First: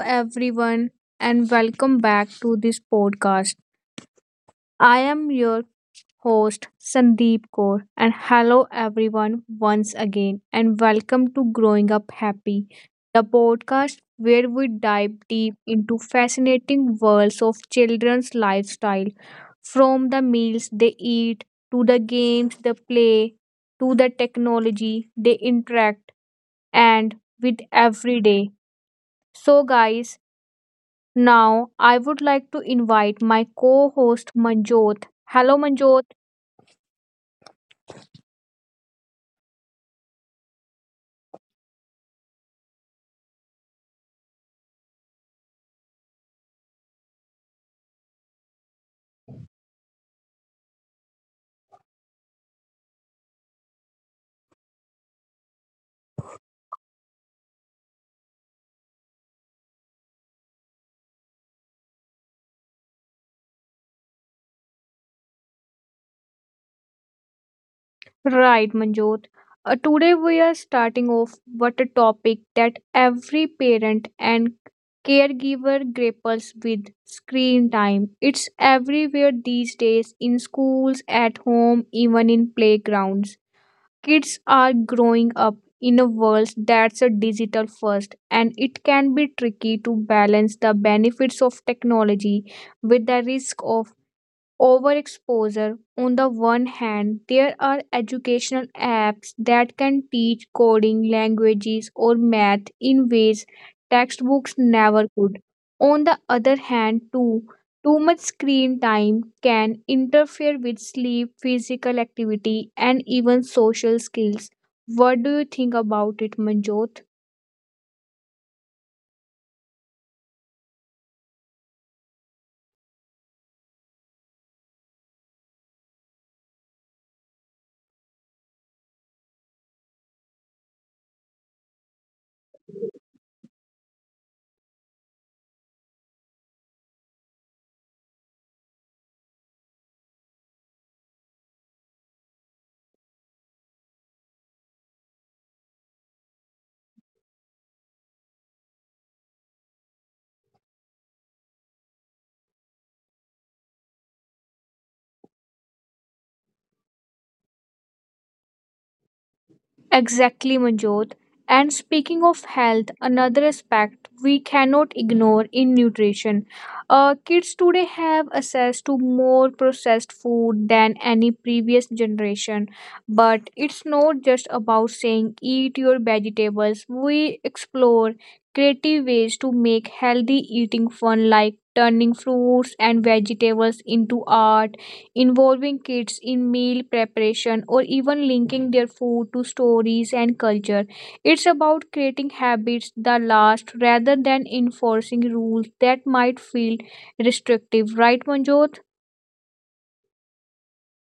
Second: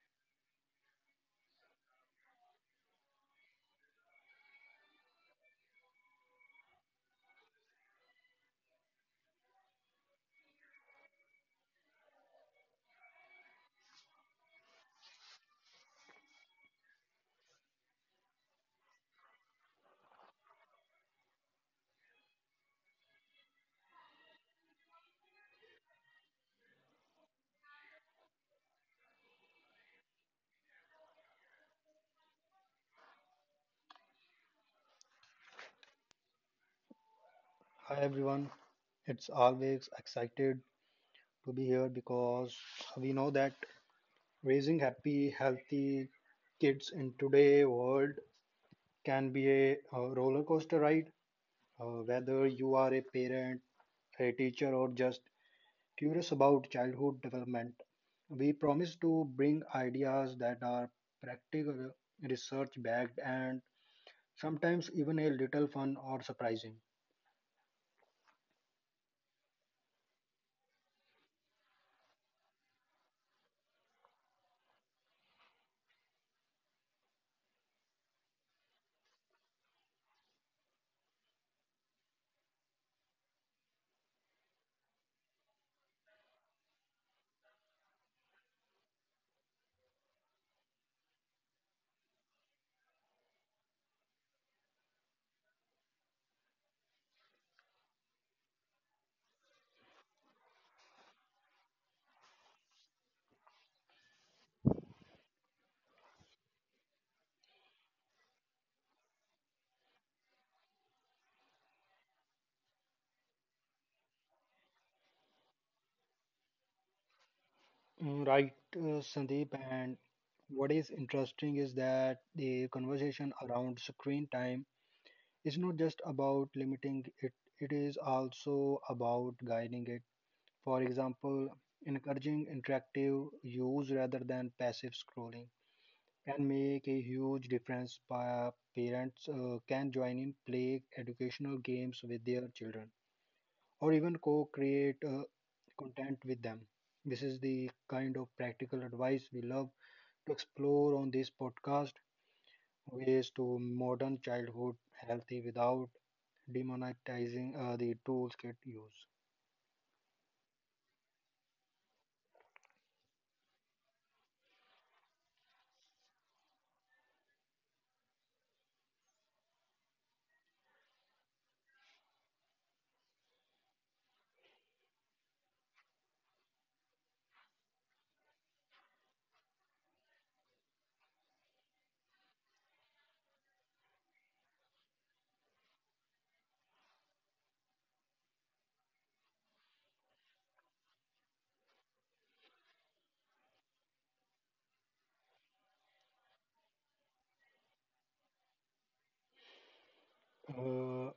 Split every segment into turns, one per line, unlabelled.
everyone, and welcome back to this podcast. I am your host, Sandeep Kaur, and hello, everyone, once again, and welcome to Growing Up Happy, the podcast where we dive deep into fascinating worlds of children's lifestyle from the meals they eat to the games they play to the technology they interact and with every day. So, guys, now, I would like to invite my co host Manjot. Hello, Manjot.
Hi everyone, it's always excited to be here because we know that raising happy, healthy kids in today's world can be a roller coaster ride. Whether you are a parent, a teacher, or just curious about childhood development, we promise to bring ideas that are practical, research backed, and sometimes even a little fun or surprising.
Right, Manjot. Today, we are starting off with a topic that every parent and caregiver grapples with screen time. It's everywhere these days in schools, at home, even in playgrounds. Kids are growing up in a world that's a digital first, and it can be tricky to balance the benefits of technology with the risk of overexposure. On the one hand, there are educational apps that can teach coding, languages, or math in ways textbooks never could. On the other hand, too much screen time can interfere with sleep, physical activity, and even social skills. What do you think about it, Manjot?
Mm, right, Sandeep. And what is interesting is that the conversation around screen time is not just about limiting it, it is also about guiding it. For example, encouraging interactive use rather than passive scrolling can make a huge difference. Parents can join in, play educational games with their children, or even co create content with them. This is the kind of practical advice we love to explore on this podcast ways to modern childhood healthy without demonetizing the tools kids use.
Exactly, Manjot. And speaking of health, another aspect we cannot ignore in nutrition. Kids today have access to more processed food than any previous generation. But it's not just about saying eat your vegetables. We explore creative ways to make healthy eating fun, like turning fruits and vegetables into art involving kids in meal preparation or even linking their food to stories and culture. It's about creating habits that last rather than enforcing rules that might feel restrictive, right, Manjot?
Uh,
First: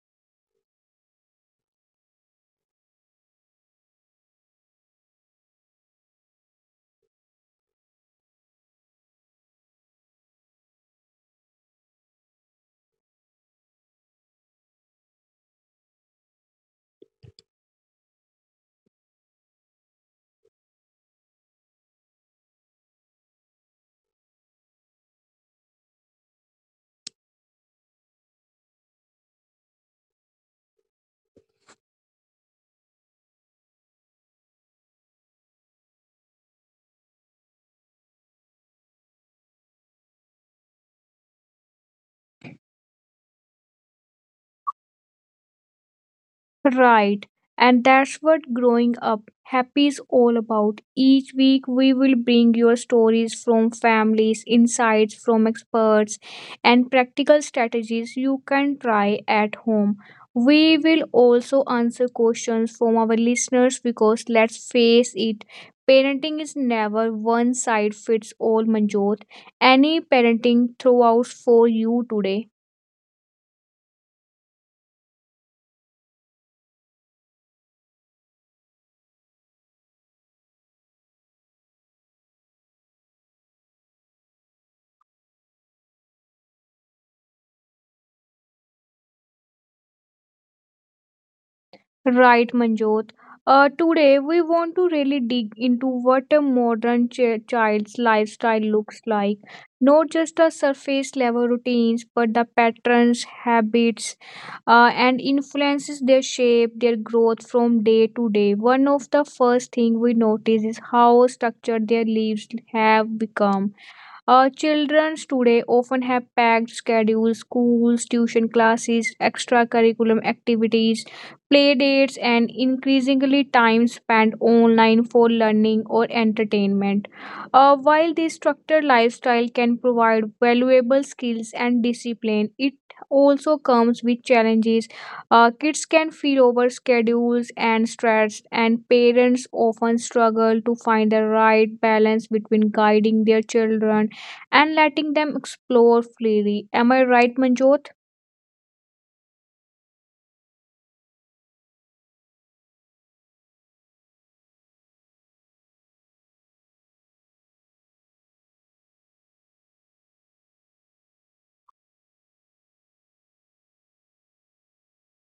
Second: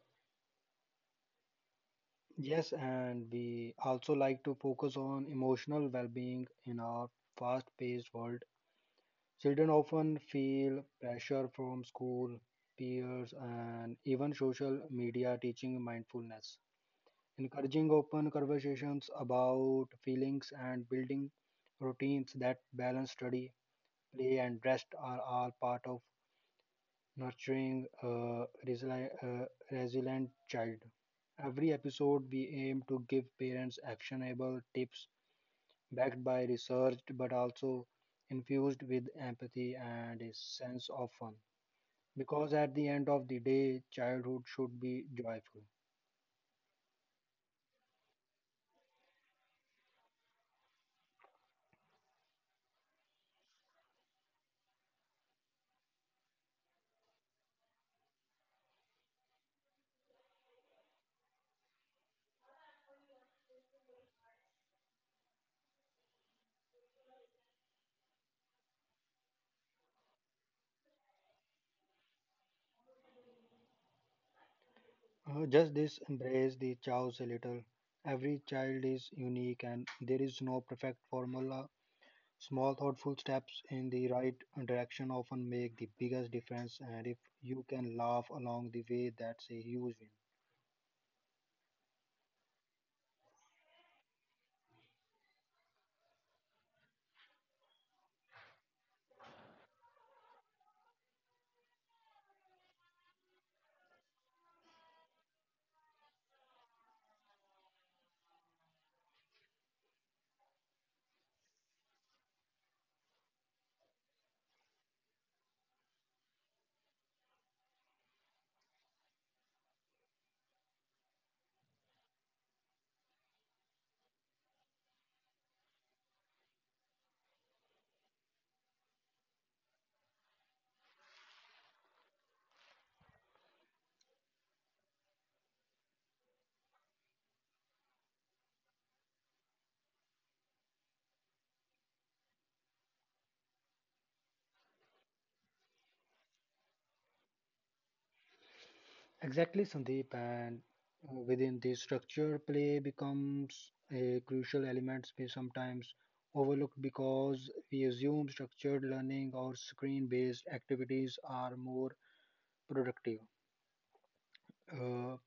yes, and we also like to focus on emotional well-being in our fast-paced world. Children often feel pressure from school, peers, and even social media teaching mindfulness. Encouraging open conversations about feelings and building routines that balance study, play and rest are all part of nurturing a resilient child. Every episode, we aim to give parents actionable tips backed by research but also infused with empathy and a sense of fun. Because at the end of the day, childhood should be joyful.
Right. And that's what growing up happy is all about. Each week, we will bring your stories from families, insights from experts, and practical strategies you can try at home. We will also answer questions from our listeners because let's face it, parenting is never one size fits all, Manjot. Any parenting throughout for you today?
Just this embrace the chaos a little. Every child is unique and there is no perfect formula. Small thoughtful steps in the right direction often make the biggest difference, and if you can laugh along the way, that's a huge win.
Right, Manjot. Today, we want to really dig into what a modern child's lifestyle looks like. Not just the surface level routines, but the patterns, habits, and influences their shape, their growth from day to day. One of the first things we notice is how structured their lives have become. Children today often have packed schedules, schools, tuition classes, extracurriculum activities, play dates, and increasingly time spent online for learning or entertainment. While this structured lifestyle can provide valuable skills and discipline, it also comes with challenges. Kids can feel over schedules and stressed, and parents often struggle to find the right balance between guiding their children and letting them explore freely. Am I right, Manjot?
Exactly, Sandeep. And within the structure, play becomes a crucial element, we sometimes overlooked because we assume structured learning or screen-based activities are more productive. Uh,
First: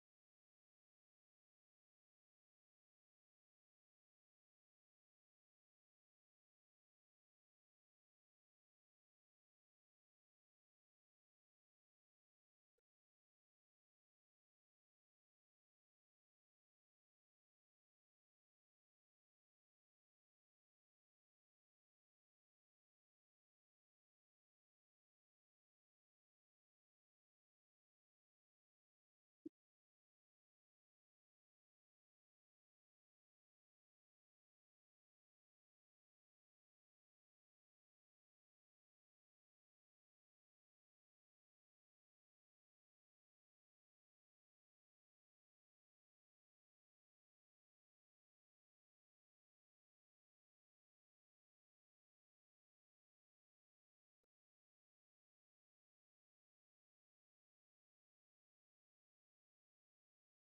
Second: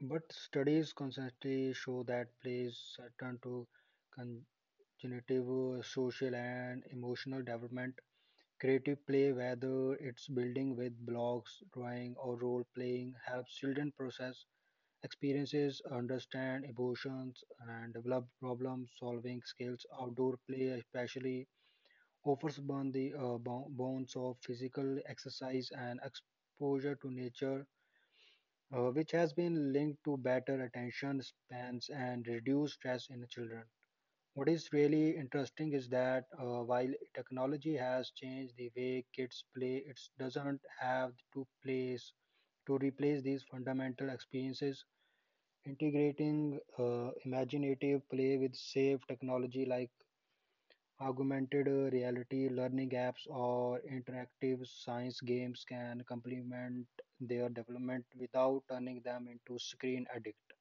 but studies consistently show that plays turn to con cognitive, social, and emotional development. Creative play, whether it's building with blocks, drawing, or role playing, helps children process experiences, understand emotions, and develop problem solving skills. Outdoor play, especially, offers bond the bonds of physical exercise and exposure to nature, which has been linked to better attention spans and reduced stress in children. What is really interesting is that while technology has changed the way kids play, it doesn't have to place to replace these fundamental experiences. Integrating imaginative play with safe technology like augmented reality, learning apps, or interactive science games can complement their development without turning them into screen addict.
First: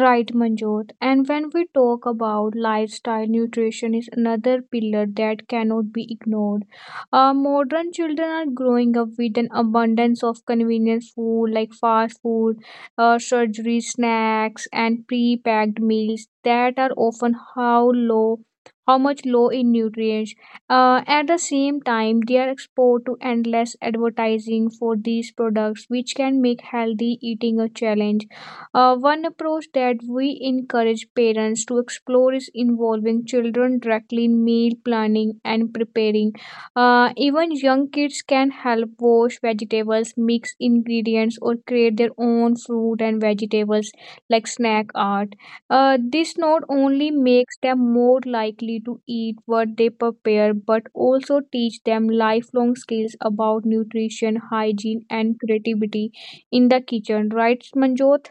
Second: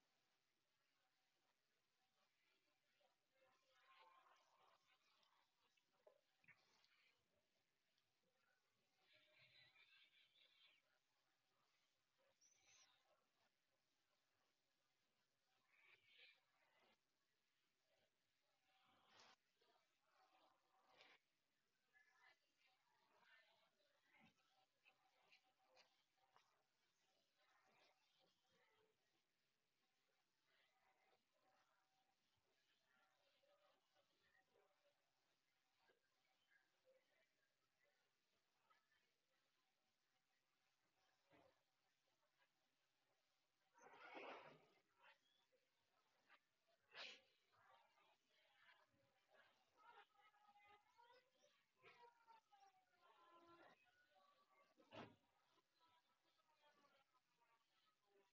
Right, Manjot. And when we talk about lifestyle, nutrition is another pillar that cannot be ignored. Modern children are growing up with an abundance of convenient food like fast food, surgery snacks, and pre-packed meals that are often how much low in nutrients. At the same time, they are exposed to endless advertising for these products, which can make healthy eating a challenge. One approach that we encourage parents to explore is involving children directly in meal planning and preparing. Even young kids can help wash vegetables, mix ingredients, or create their own fruit and vegetables like snack art. This not only makes them more likely to eat what they prepare, but also teach them lifelong skills about nutrition, hygiene, and creativity in the kitchen. Right, Manjot?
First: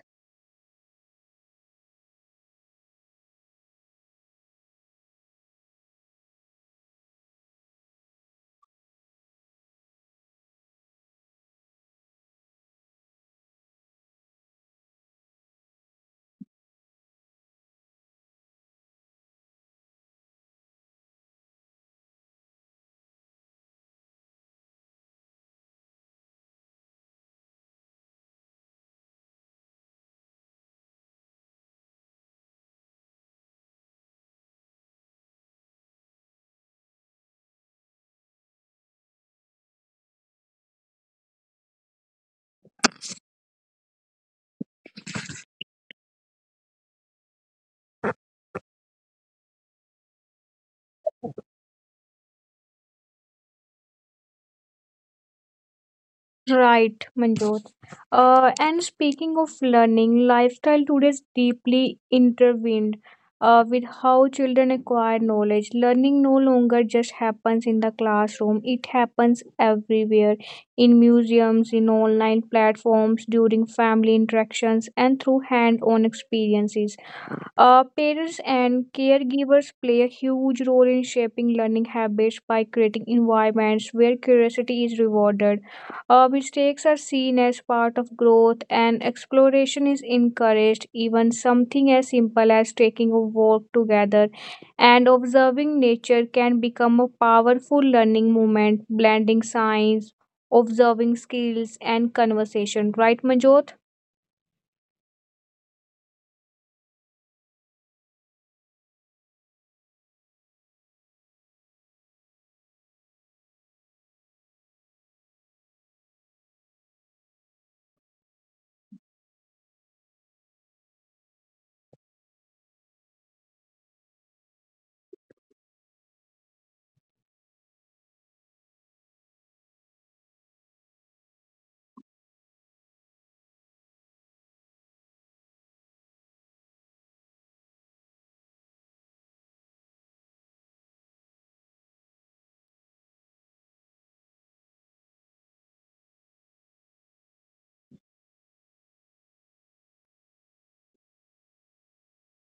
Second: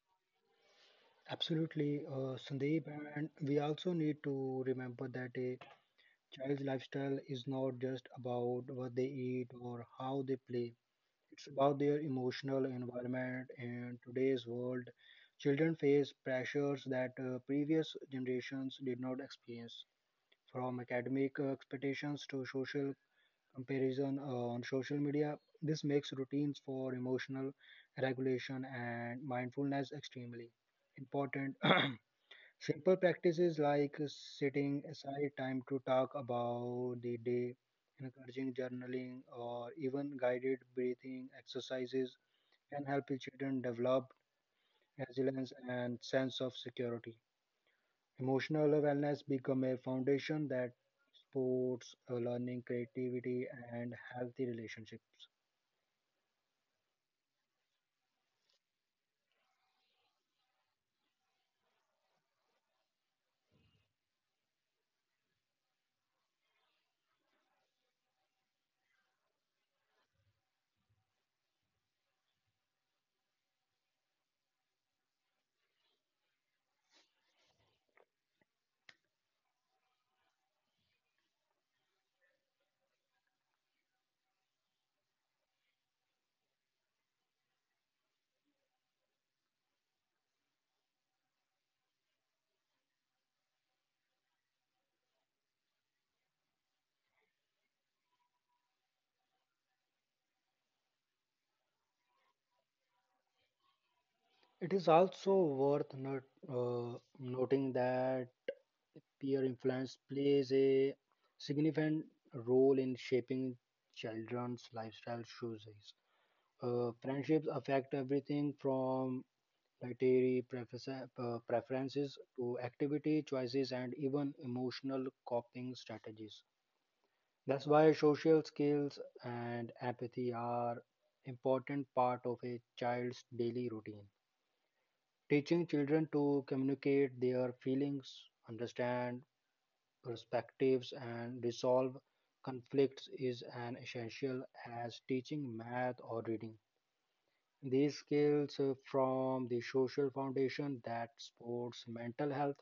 Absolutely, Sandeep, and we also need to remember that a child's lifestyle is not just about what they eat or how they play. It's about their emotional environment. In today's world, children face pressures that previous generations did not experience, from academic expectations to social comparison on social media. This makes routines for emotional regulation and mindfulness extremely important. Simple practices like setting aside time to talk about the day, encouraging journaling, or even guided breathing exercises can help children develop resilience and sense of security. Emotional wellness become a foundation that supports learning, creativity, and healthy relationships.
Right, Manjot. And speaking of learning, lifestyle today is deeply intertwined with how children acquire knowledge. Learning no longer just happens in the classroom, it happens everywhere in museums, in online platforms, during family interactions, and through hand on experiences. Parents and caregivers play a huge role in shaping learning habits by creating environments where curiosity is rewarded. Mistakes are seen as part of growth, and exploration is encouraged. Even something as simple as taking a walk together and observing nature can become a powerful learning moment, blending science, observing skills, and conversation. Right, Manjot?
It is also worth not, noting that peer influence plays a significant role in shaping children's lifestyle choices. Friendships affect everything from dietary preferences to activity choices and even emotional coping strategies. That's why social skills and empathy are important part of a child's daily routine. Teaching children to communicate their feelings, understand perspectives and resolve conflicts is an essential as teaching math or reading. These skills form the social foundation that supports mental health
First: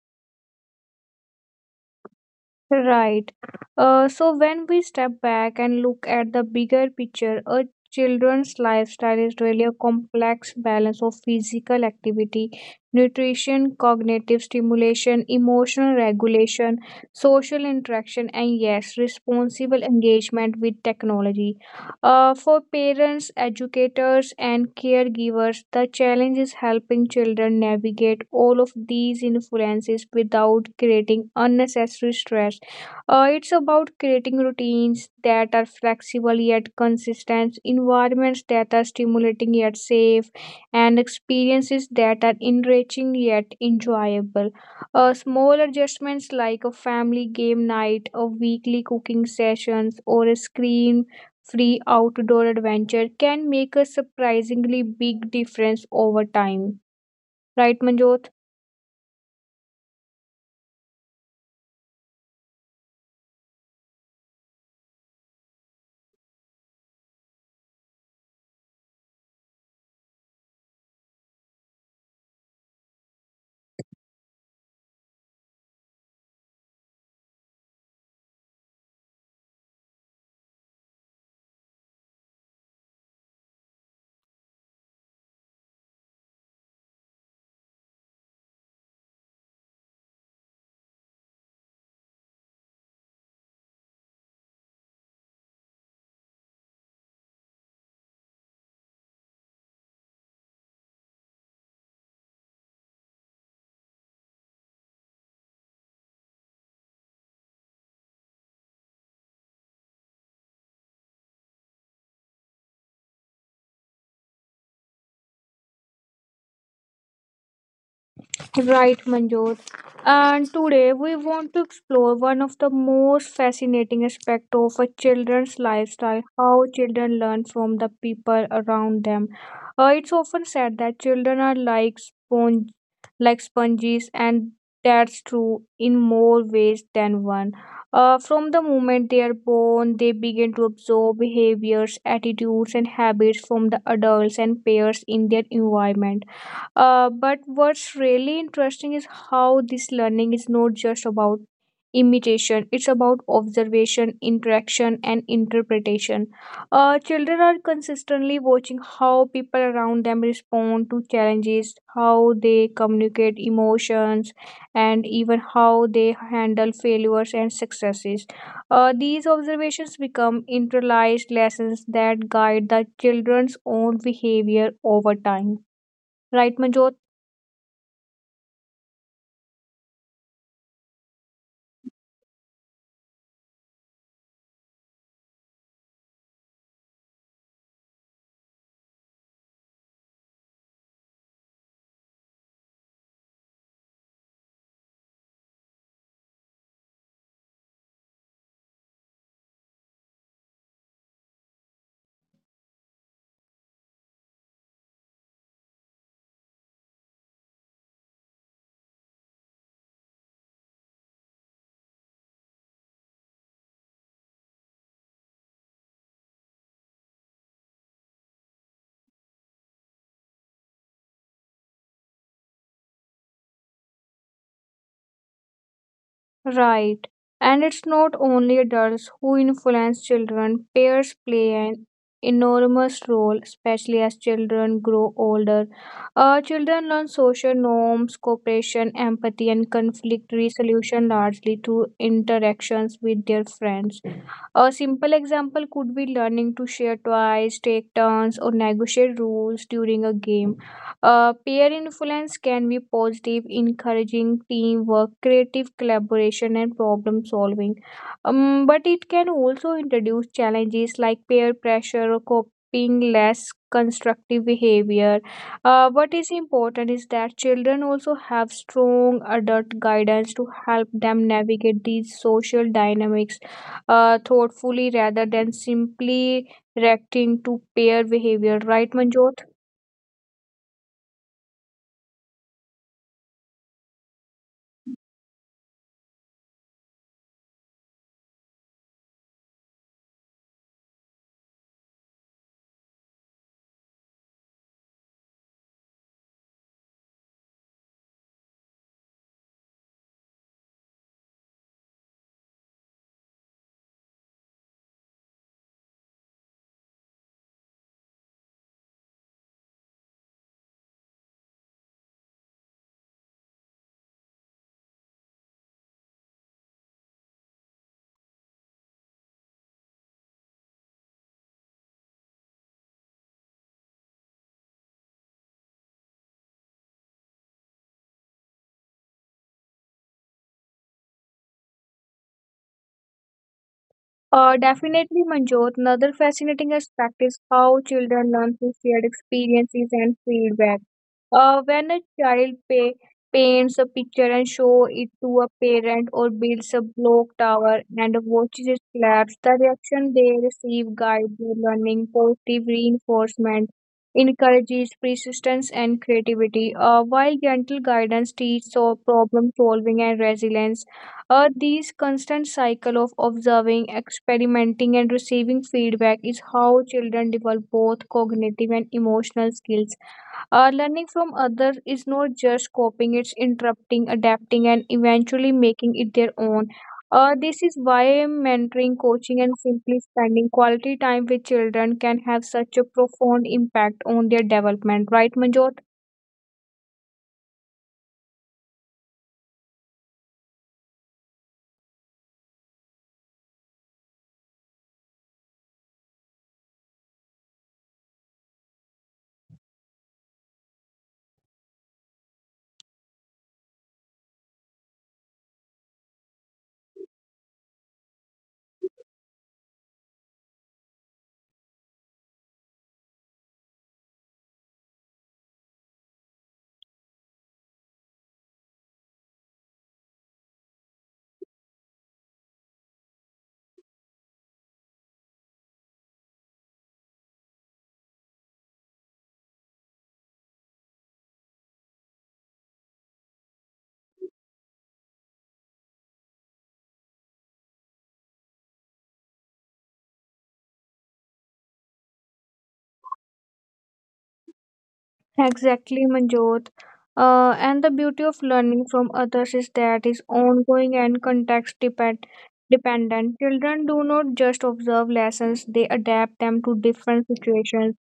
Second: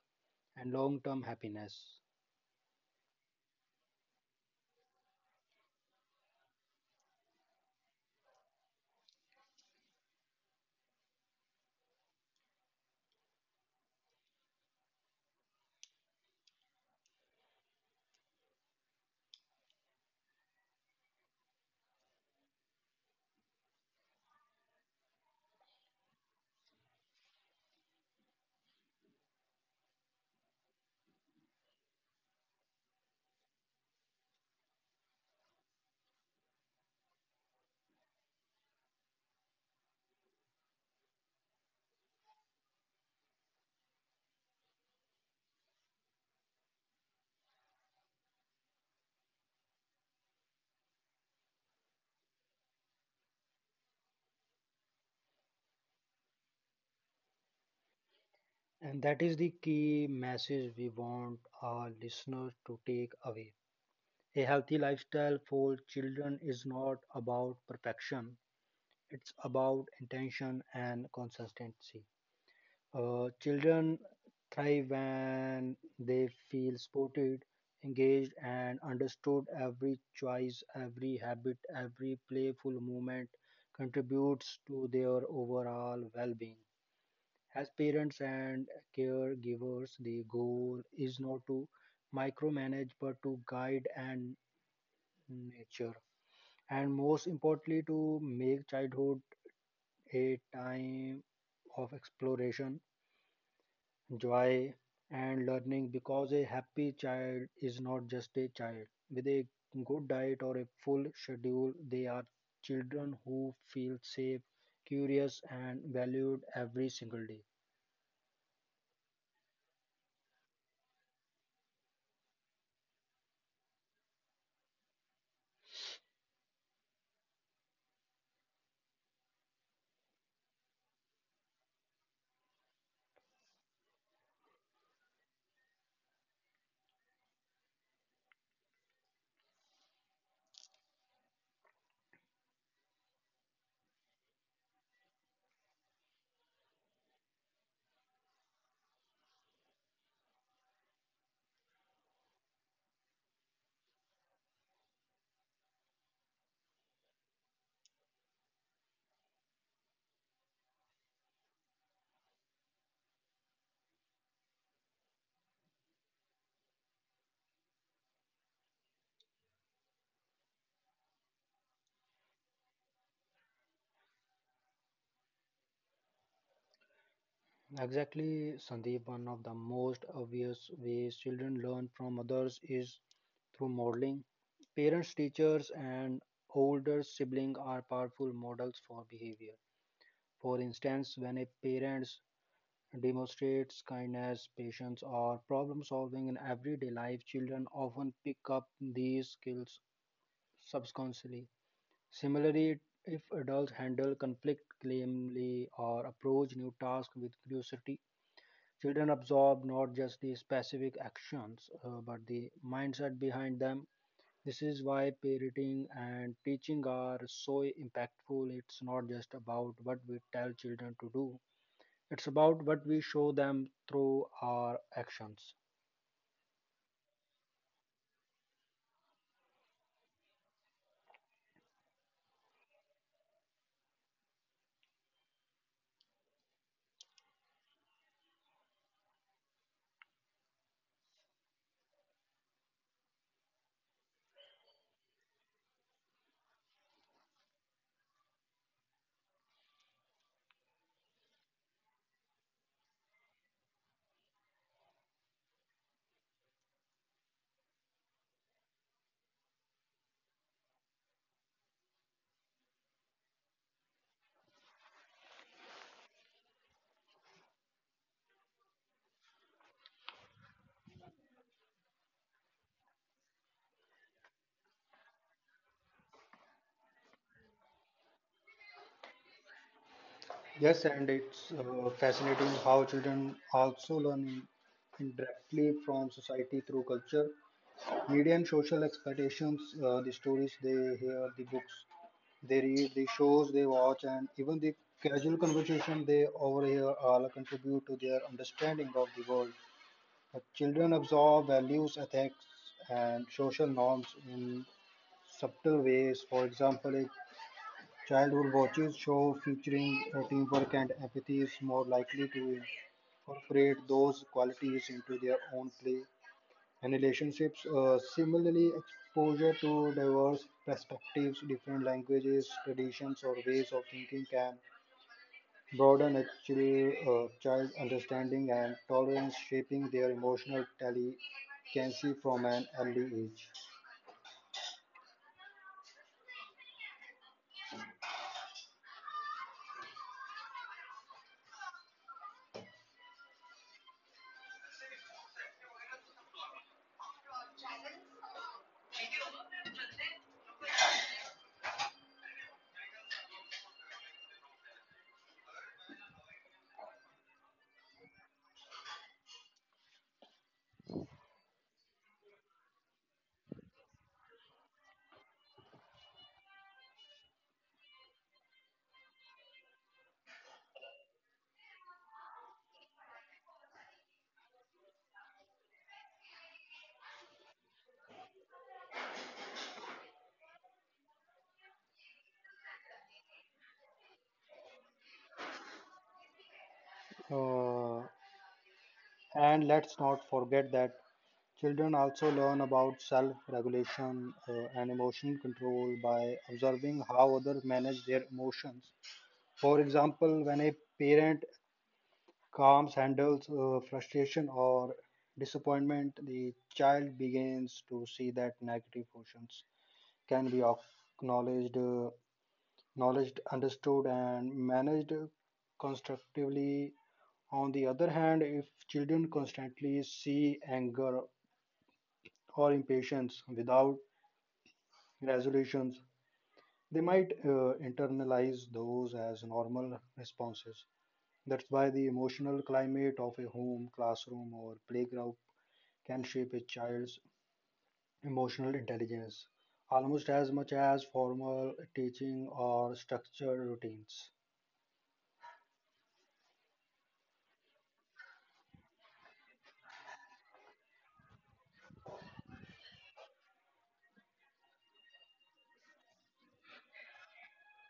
and long term happiness.
Right. So when we step back and look at the bigger picture, a children's lifestyle is really a complex balance of physical activity, nutrition, cognitive stimulation, emotional regulation, social interaction, and yes, responsible engagement with technology. For parents, educators, and caregivers, the challenge is helping children navigate all of these influences without creating unnecessary stress. It's about creating routines that are flexible yet consistent, environments that are stimulating yet safe, and experiences that are enriching yet enjoyable. Small adjustments like a family game night, a weekly cooking sessions, or a screen free outdoor adventure can make a surprisingly big difference over time. Right, Manjot?
And that is the key message we want our listeners to take away. A healthy lifestyle for children is not about perfection, it's about intention and consistency. Children thrive when they feel supported, engaged, and understood. Every choice, every habit, every playful movement contributes to their overall well being. As parents and caregivers, the goal is not to micromanage but to guide and nurture, and most importantly, to make childhood a time of exploration joy, and learning because a happy child is not just a child. With a good diet or a full schedule, they are children who feel safe, curious, and valued every single day.
Right, Manjot. And today we want to explore one of the most fascinating aspects of a children's lifestyle how children learn from the people around them. It's often said that children are like sponges, and that's true in more ways than one. From the moment they are born, they begin to absorb behaviors, attitudes, and habits from the adults and peers in their environment. But what's really interesting is how this learning is not just about imitation, it's about observation, interaction, and interpretation. Children are consistently watching how people around them respond to challenges, how they communicate emotions, and even how they handle failures and successes. These observations become internalized lessons that guide the children's own behavior over time. Right, Manjot?
Exactly, Sandeep. One of the most obvious ways children learn from others is through modeling. Parents, teachers, and older siblings are powerful models for behavior. For instance, when a parent demonstrates kindness, patience, or problem solving in everyday life, children often pick up these skills subconsciously. Similarly, if adults handle conflict calmly or approach new tasks with curiosity, children absorb not just the specific actions but the mindset behind them. This is why parenting and teaching are so impactful. It's not just about what we tell children to do, it's about what we show them through our actions.
Right. And it's not only adults who influence children. Peers play an enormous role, especially as children grow older. Children learn social norms, cooperation, empathy, and conflict resolution largely through interactions with their friends. A simple example could be learning to share twice, take turns, or negotiate rules during a game. Peer influence can be positive, encouraging teamwork, creative collaboration, and problem solving. But it can also introduce challenges like peer pressure or copying less constructive behavior. What is important is that children also have strong adult guidance to help them navigate these social dynamics thoughtfully rather than simply reacting to pair behavior, right, Manjot?
Yes, and it's fascinating how children also learn indirectly from society through culture, media, and social expectations. The stories they hear, the books they read, the shows they watch, and even the casual conversation they overhear all contribute to their understanding of the world. Children absorb values, ethics, and social norms in subtle ways. For example, a child who watches shows featuring teamwork and empathy is more likely to incorporate those qualities into their own play and relationships. Similarly, exposure to diverse perspectives, different languages, traditions, or ways of thinking can broaden a child's understanding and tolerance, shaping their emotional telekinesis from an early age.
Definitely, Manjot. Another fascinating aspect is how children learn through shared experiences and feedback. When a child paints a picture and show it to a parent or builds a block tower and watches it collapse, the reaction they receive guides their learning. Positive reinforcement encourages persistence and creativity, while gentle guidance teaches so problem solving and resilience. This constant cycle of observing, experimenting, and receiving feedback is how children develop both cognitive and emotional skills. Learning from others is not just copying, it's interrupting, adapting, and eventually making it their own. This is why mentoring, coaching, and simply spending quality time with children can have such a profound impact on their development, right, Manjot?
Uh, and let's not forget that children also learn about self regulation and emotional control by observing how others manage their emotions. For example, when a parent calms handles frustration or disappointment, the child begins to see that negative emotions can be acknowledged, understood, and managed constructively. On the other hand, if children constantly see anger or impatience without resolutions, they might internalize those as normal responses. That's why the emotional climate of a home, classroom, or playground can shape a child's emotional intelligence almost as much as formal teaching or structured routines.
Exactly, Manjot. And the beauty of learning from others is that it's ongoing and context depend dependent. Children do not just observe lessons, they adapt them to different situations.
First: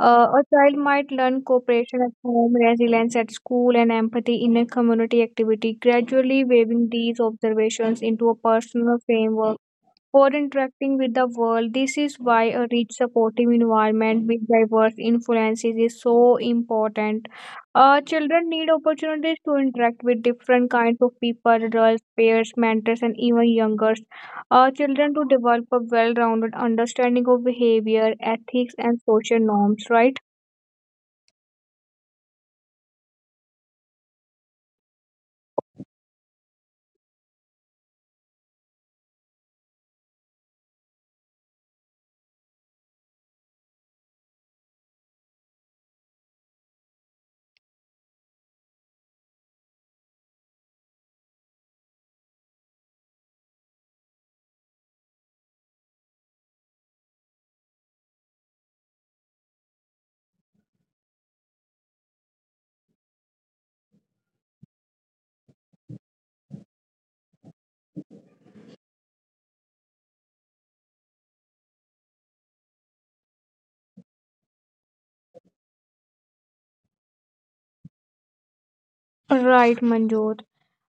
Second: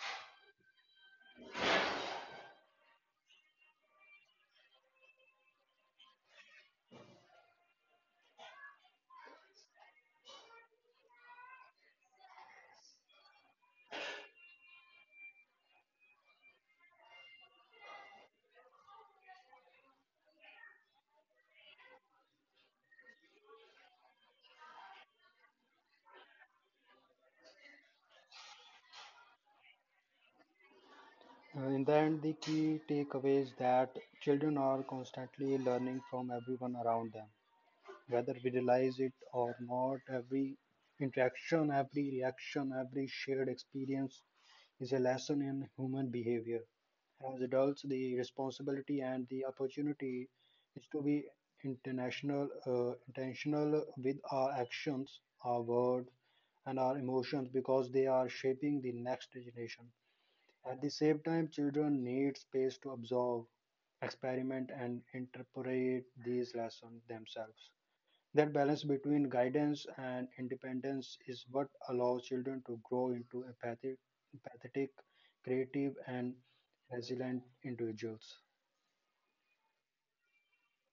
A child might learn cooperation at home, resilience at school, and empathy in a community activity, gradually weaving these observations into a personal framework for interacting with the world. This is why a rich, supportive environment with diverse influences is so important. Children need opportunities to interact with different kinds of people, adults, peers, mentors, and even youngers children to develop a well-rounded understanding of behavior, ethics, and social norms, right?
In the end, the key takeaway is that children are constantly learning from everyone around them. Whether we realize it or not, every interaction, every reaction, every shared experience is a lesson in human behavior. As adults, the responsibility and the opportunity is to be intentional with our actions, our words, and our emotions because they are shaping the next generation. At the same time, children need space to absorb, experiment, and interpret these lessons themselves. That balance between guidance and independence is what allows children to grow into empathetic, creative, and resilient individuals.
Right, Manjot.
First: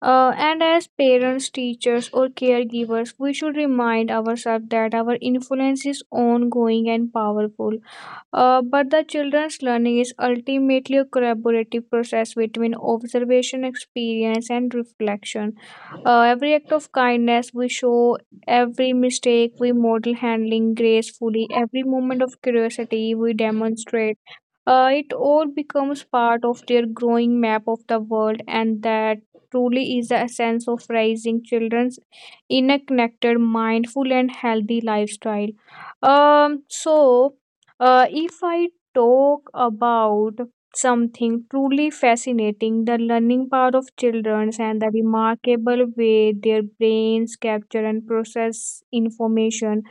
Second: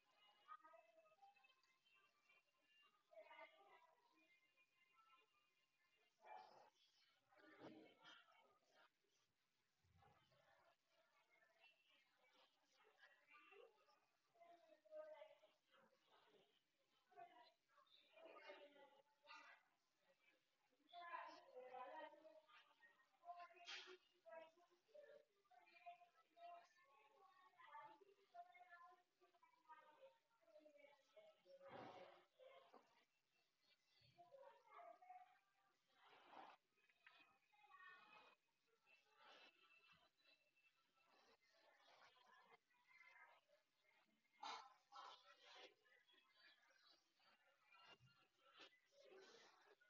And as parents, teachers, or caregivers, we should remind ourselves that our influence is ongoing and powerful. But the children's learning is ultimately a collaborative process between observation, experience, and reflection. Every act of kindness we show, every mistake we model handling gracefully, every moment of curiosity we demonstrate. It all becomes part of their growing map of the world, and that truly is the essence of raising children's in a connected, mindful, and healthy lifestyle. So if I talk about something truly fascinating, the learning power of children and the remarkable way their brains capture and process information,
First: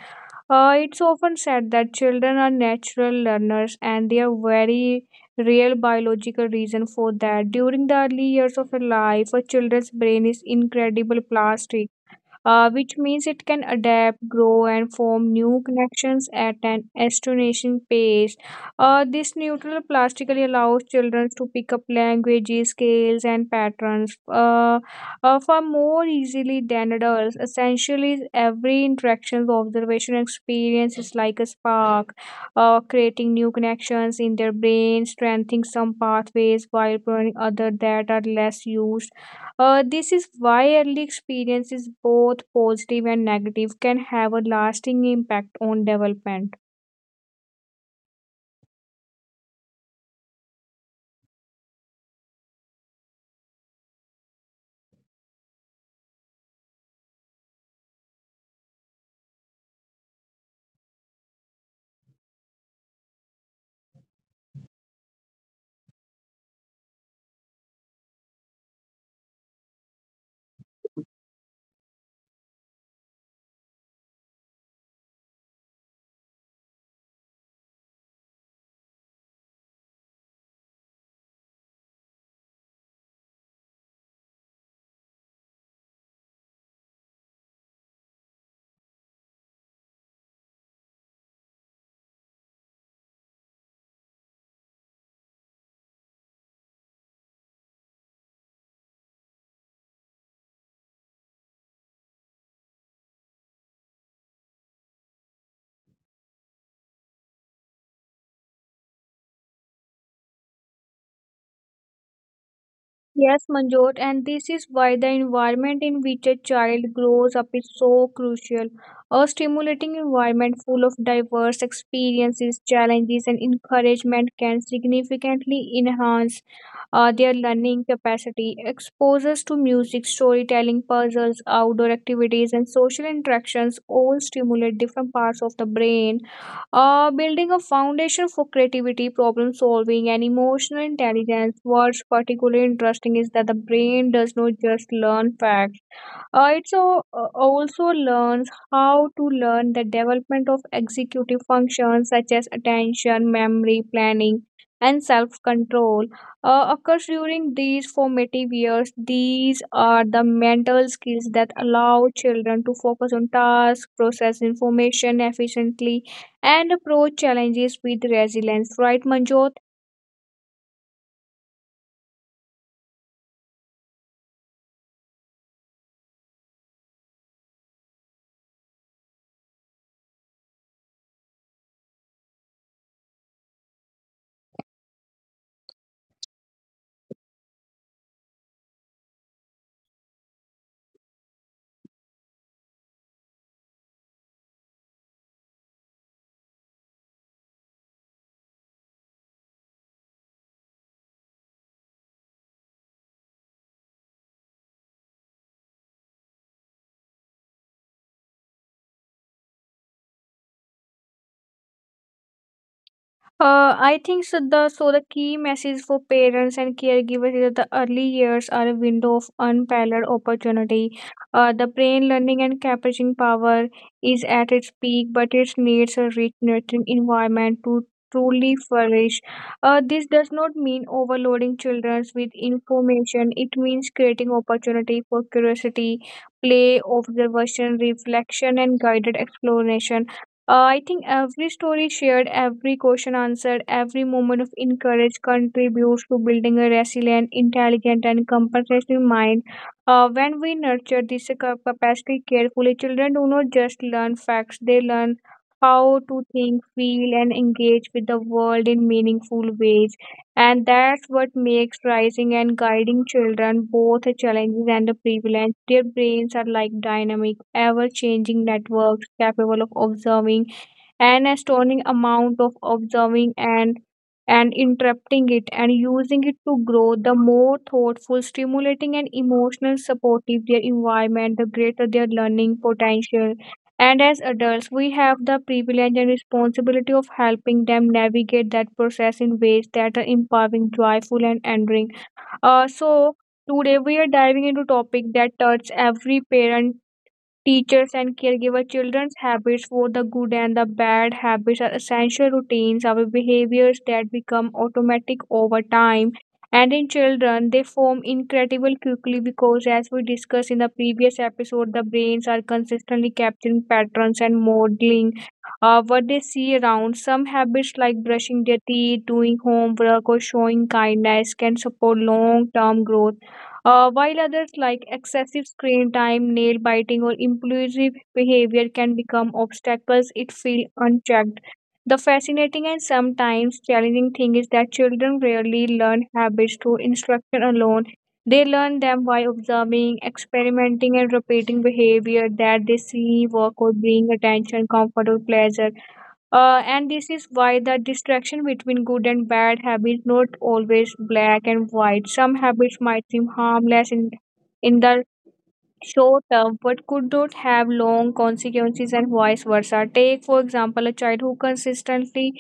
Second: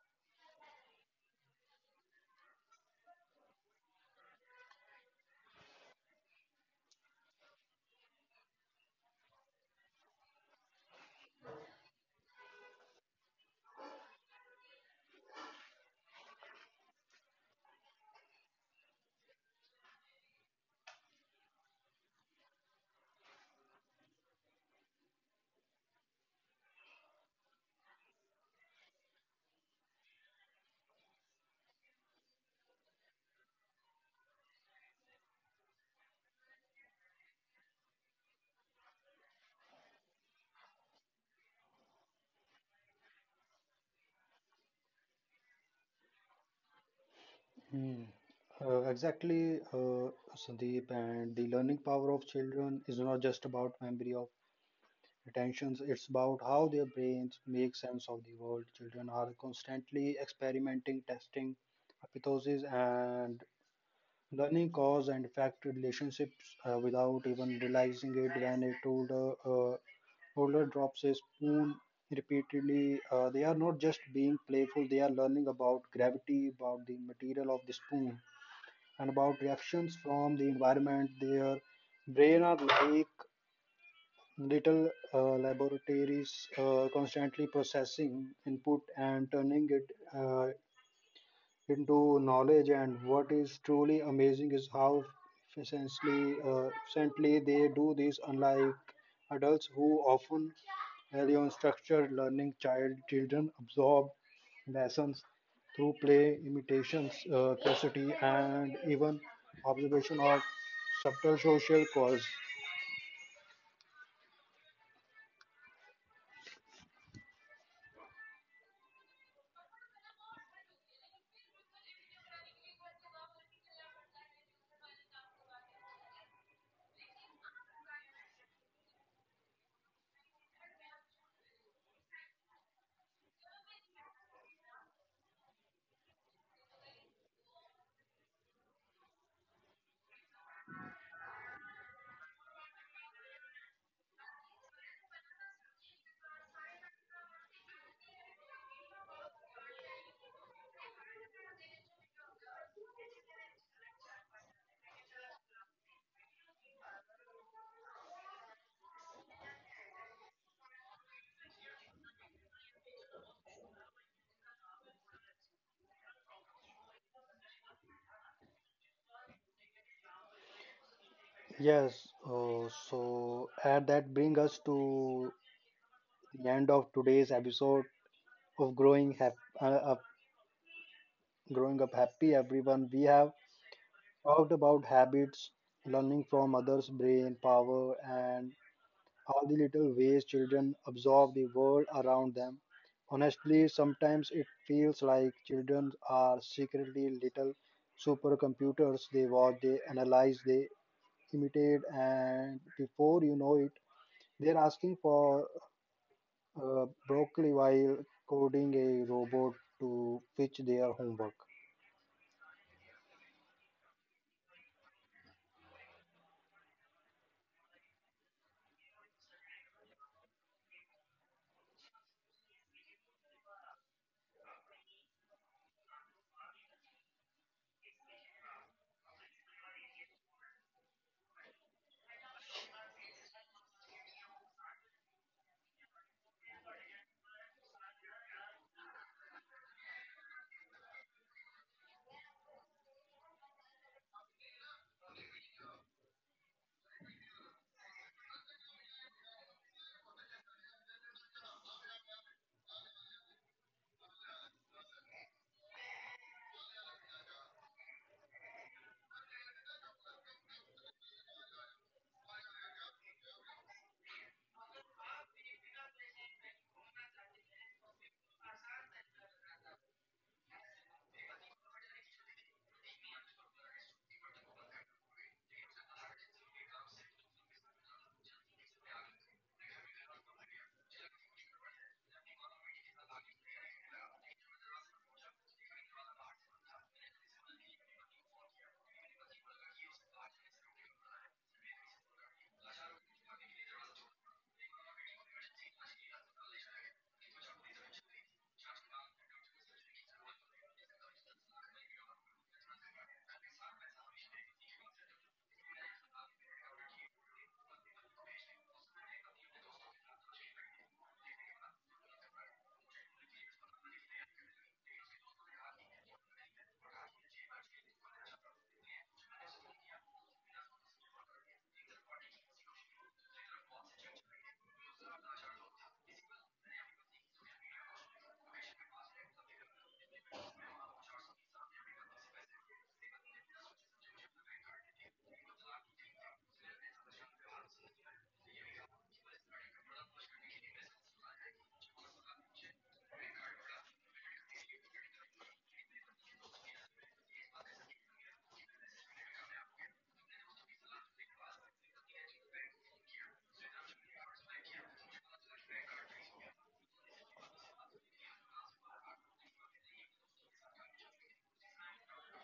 it's often said that children are natural learners and they are very real biological reason for that during the early years of a life a children's brain is incredible plastic, which means it can adapt, grow, and form new connections at an astonishing pace. This neutral plastically allows children to pick up languages, scales, and patterns far more easily than adults. Essentially, every interaction, observation, and experience is like a spark, creating new connections in their brain, strengthening some pathways while pruning others that are less used. This is why early experiences, both positive and negative, can have a lasting impact on development.
Hmm. Exactly, Sandeep, and the learning power of children is not just about memory of retentions, it's about how their brains make sense of the world. Children are constantly experimenting, testing hypotheses, and learning cause and effect relationships without even realizing it when a toddler drops a spoon repeatedly. They are not just being playful, they are learning about gravity, about the material of the spoon, and about reactions from the environment. Their brain are like little laboratories constantly processing input and turning it uh, into knowledge. And what is truly amazing is how efficiently they do this, unlike adults who often rely on structured learning. Children absorb lessons through play, imitations, curiosity, and even observation of subtle social cause.
Yes, Manjot, and this is why the environment in which a child grows up is so crucial. A stimulating environment full of diverse experiences, challenges, and encouragement can significantly enhance their learning capacity. Exposures to music, storytelling, puzzles, outdoor activities, and social interactions all stimulate different parts of the brain building a foundation for creativity, problem solving, and emotional intelligence. What's particularly interesting is that the brain does not just learn facts. It also learns how to learn the development of executive functions such as attention, memory, planning, and self control. Occurs during these formative years. These are the mental skills that allow children to focus on tasks, process information efficiently, and approach challenges with resilience. Right, Manjot?
Yes, so and that brings us to the end of today's episode of Up Growing Up Happy. Everyone, we have talked about habits, learning from others, brain power, and all the little ways children absorb the world around them. Honestly, sometimes it feels like children are secretly little supercomputers. They watch, they analyze, they imitate, and before you know it, they're asking for broccoli while coding a robot to fetch their homework.
I think the key message for parents and caregivers is that the early years are a window of unparalleled opportunity. The brain learning and capturing power is at its peak, but it needs a rich nurturing environment to truly flourish. This does not mean overloading children with information. It means creating opportunity for curiosity, play, observation, reflection, and guided exploration I think every story shared, every question answered, every moment of encourage contributes to building a resilient, intelligent, and compassionate mind. When we nurture this capacity carefully, children do not just learn facts, they learn how to think, feel, and engage with the world in meaningful ways. And that's what makes raising and guiding children both a challenge and a privilege. Their brains are like dynamic, ever changing networks capable of observing an astounding amount of observing and interrupting it and using it to grow. The more thoughtful stimulating and emotional supportive their environment, the greater their learning potential, and as adults, we have the privilege and responsibility of helping them navigate that process in ways that are empowering, joyful, and endearing. Uh, so, Today we are diving into topic that touches every parent, teachers and caregiver. Children's habits, both the good and the bad habits, are essential routines, our behaviors that become automatic over time. And in children, they form incredible quickly because, as we discussed in the previous episode, the brains are consistently capturing patterns and modeling what they see around. Some habits, like brushing their teeth, doing homework, or showing kindness, can support long term growth, while others, like excessive screen time, nail biting, or impulsive behavior, can become obstacles if feel unchecked. The fascinating and sometimes challenging thing is that children rarely learn habits through instruction alone. They learn them by observing, experimenting, and repeating behavior that they see, work, or bring attention, comfort, or pleasure. And this is why the distraction between good and bad habits not always black and white. Some habits might seem harmless in the short term but could not have long consequences and vice versa. Take, for example, a child who consistently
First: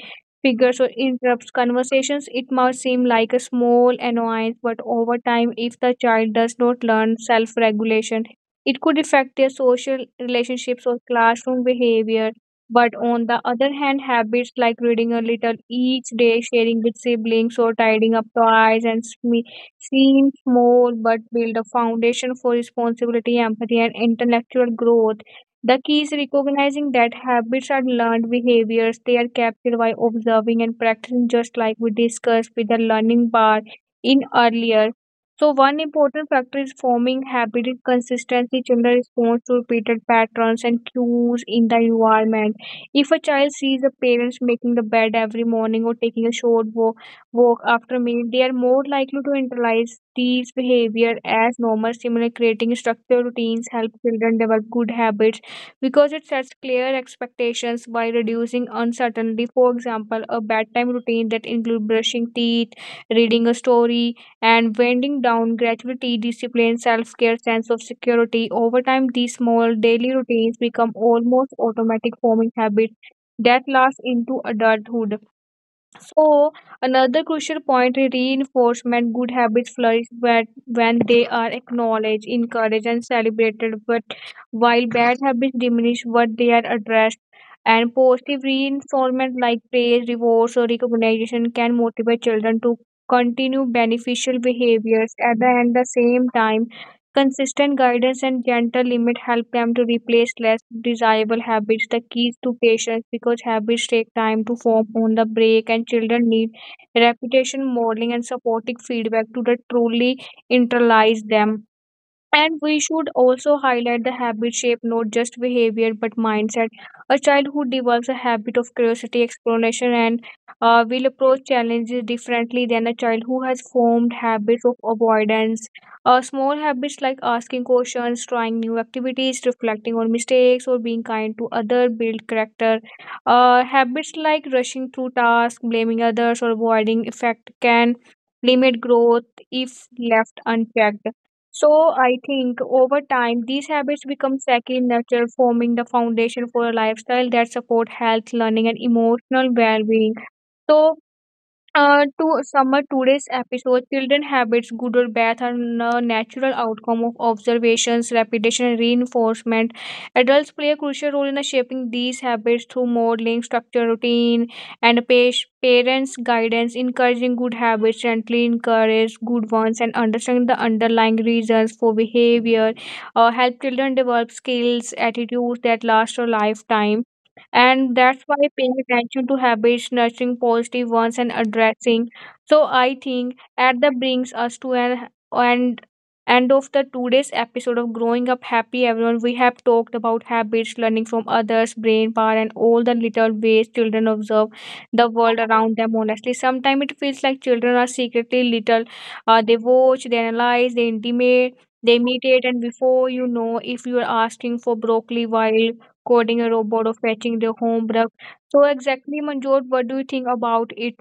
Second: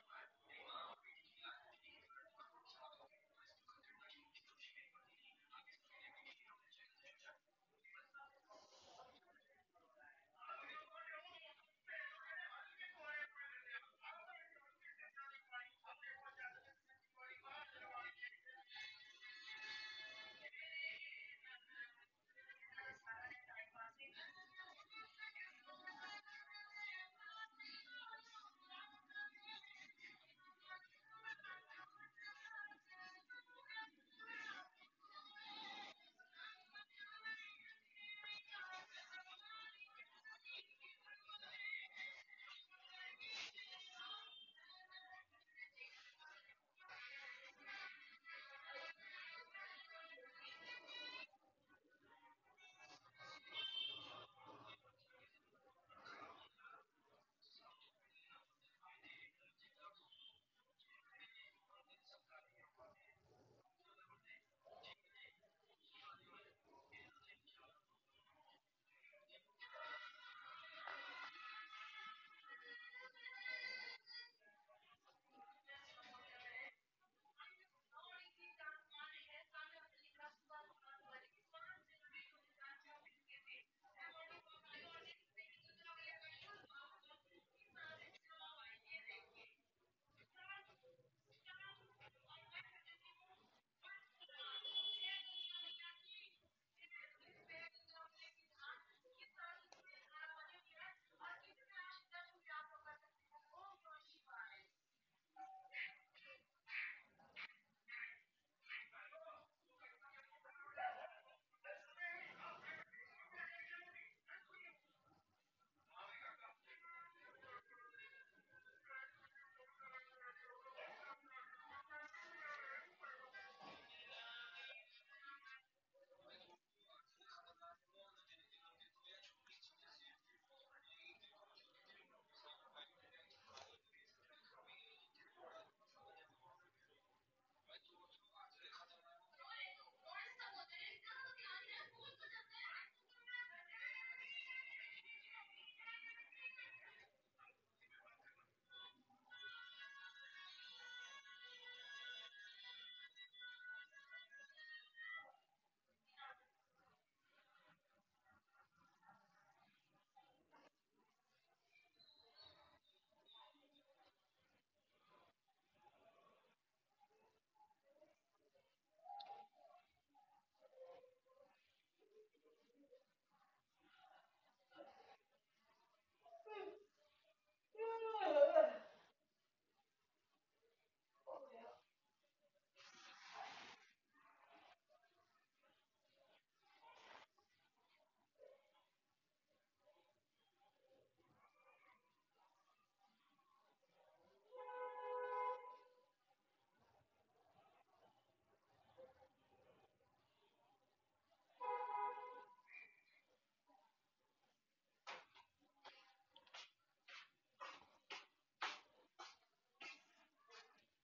figures or interrupts conversations. It might seem like a small annoyance, but over time, if the child does not learn self regulation, it could affect their social relationships or classroom behavior. But on the other hand, habits like reading a little each day, sharing with siblings, or tidying up toys and seem small but build a foundation for responsibility, empathy, and intellectual growth. The key is recognizing that habits are learned behaviors. They are captured by observing and practicing, just like we discussed with the learning bar in earlier. So, one important factor is forming habit is consistency. Children respond to repeated patterns and cues in the environment. If a child sees the parents making the bed every morning or taking a short walk after meat, they are more likely to internalize these behavior as normal, similar creating structured routines, help children develop good habits because it sets clear expectations by reducing uncertainty. For example, a bedtime routine that includes brushing teeth, reading a story, and winding down gradually discipline, self-care, sense of security. Over time, these small daily routines become almost automatic forming habits that last into adulthood. So, another crucial point is reinforcement. Good habits flourish when they are acknowledged, encouraged, and celebrated. But while bad habits diminish what they are addressed, and positive reinforcement like praise, rewards, or recognition can motivate children to continue beneficial behaviors. At the end, the same time, consistent guidance and gentle limits help them to replace less desirable habits. The keys to patience because habits take time to form on the break, and children need repetition, modeling, and supportive feedback to the truly internalize them. And we should also highlight the habit shape, not just behavior but mindset. A child who develops a habit of curiosity, exploration, and will approach challenges differently than a child who has formed habits of avoidance. Small habits like asking questions, trying new activities, reflecting on mistakes, or being kind to others build character. Habits like rushing through tasks, blaming others, or avoiding effect can limit growth if left unchecked. So I think over time, these habits become second nature, forming the foundation for a lifestyle that support health, learning, and emotional well-being. So, to sum up today's episode, children habits, good or bad, are a natural outcome of observations, repetition, and reinforcement. Adults play a crucial role in shaping these habits through modeling, structure, routine, and parents' guidance. Encouraging good habits gently encourage good ones and understand the underlying reasons for behavior. Help children develop skills, attitudes that last a lifetime, and that's why paying attention to habits nurturing positive ones and addressing, so I think at the brings us to an and end of the today's episode of growing up happy, everyone. We have talked about habits, learning from others, brain power, and all the little ways children observe the world around them. Honestly, sometimes it feels like children are secretly little. They watch, they analyze, they intimate they imitate, and before you know if you are asking for broccoli while coding a robot or fetching their homework. So exactly, Manjot, what do you think about it?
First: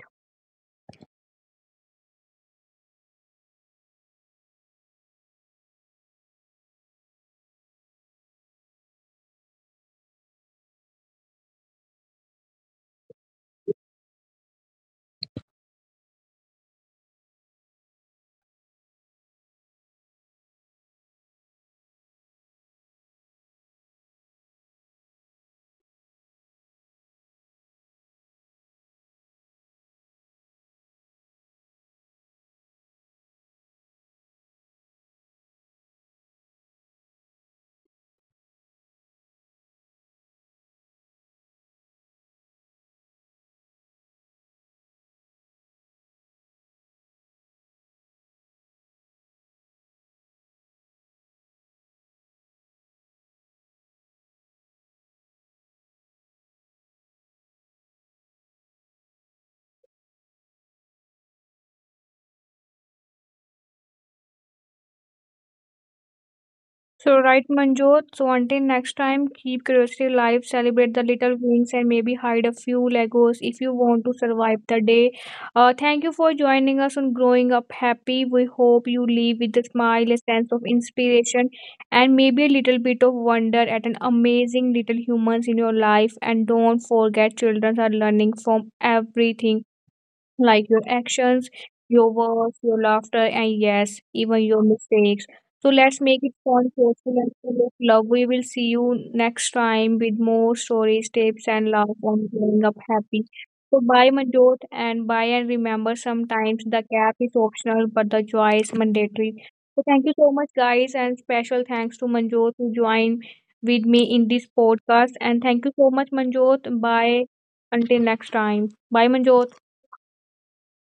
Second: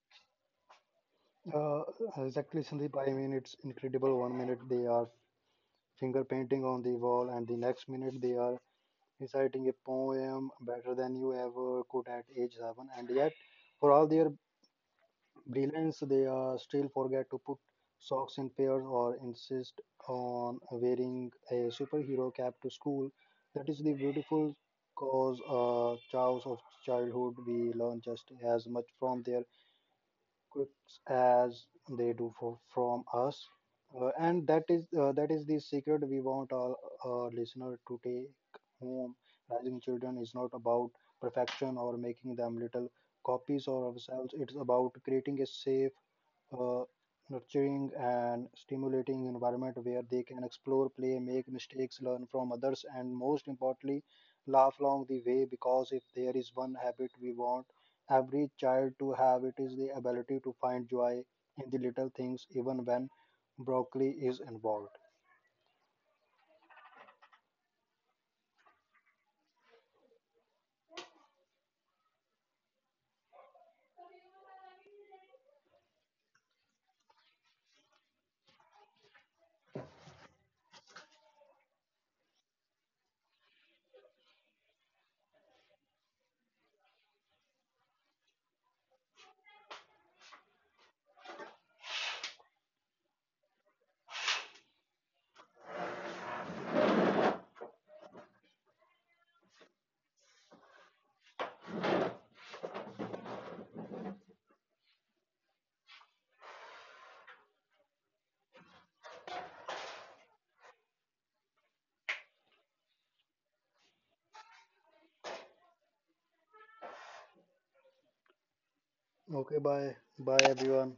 Uh, exactly, Sandeep. I mean, it's incredible. One minute they are finger painting on the wall, and the next minute they are reciting a poem better than you ever could at age seven. And yet, for all their brilliance, they still forget to put socks in pairs or insist on wearing a superhero cap to school. That is the beautiful cause chaos of childhood. We learn just as much from their quirks as they do from us. And that is the secret we want our listener to take home. Raising children is not about perfection or making them little copies of ourselves. It's about creating a safe, uh, nurturing and stimulating environment where they can explore, play, make mistakes, learn from others, and most importantly, laugh along the way. Because if there is one habit we want every child to have, it is the ability to find joy in the little things, even when broccoli is involved.
So right, Manjot. So until next time, keep curiosity alive, celebrate the little wins, and maybe hide a few Legos if you want to survive the day. Thank you for joining us on Growing Up Happy. We hope you leave with a smile, a sense of inspiration, and maybe a little bit of wonder at an amazing little humans in your life. And don't forget, children are learning from everything like your actions, your words, your laughter, and yes, even your mistakes. So let's make it fun, joyful, and full of love. We will see you next time with more stories, tips, and love on growing up happy. So bye, Manjot, and bye. And remember, sometimes the cap is optional, but the joy is mandatory. So thank you so much, guys, and special thanks to Manjot who joined with me in this podcast. And thank you so much, Manjot. Bye. Until next time. Bye,
Okay,
Manjot.
bye. Bye, everyone.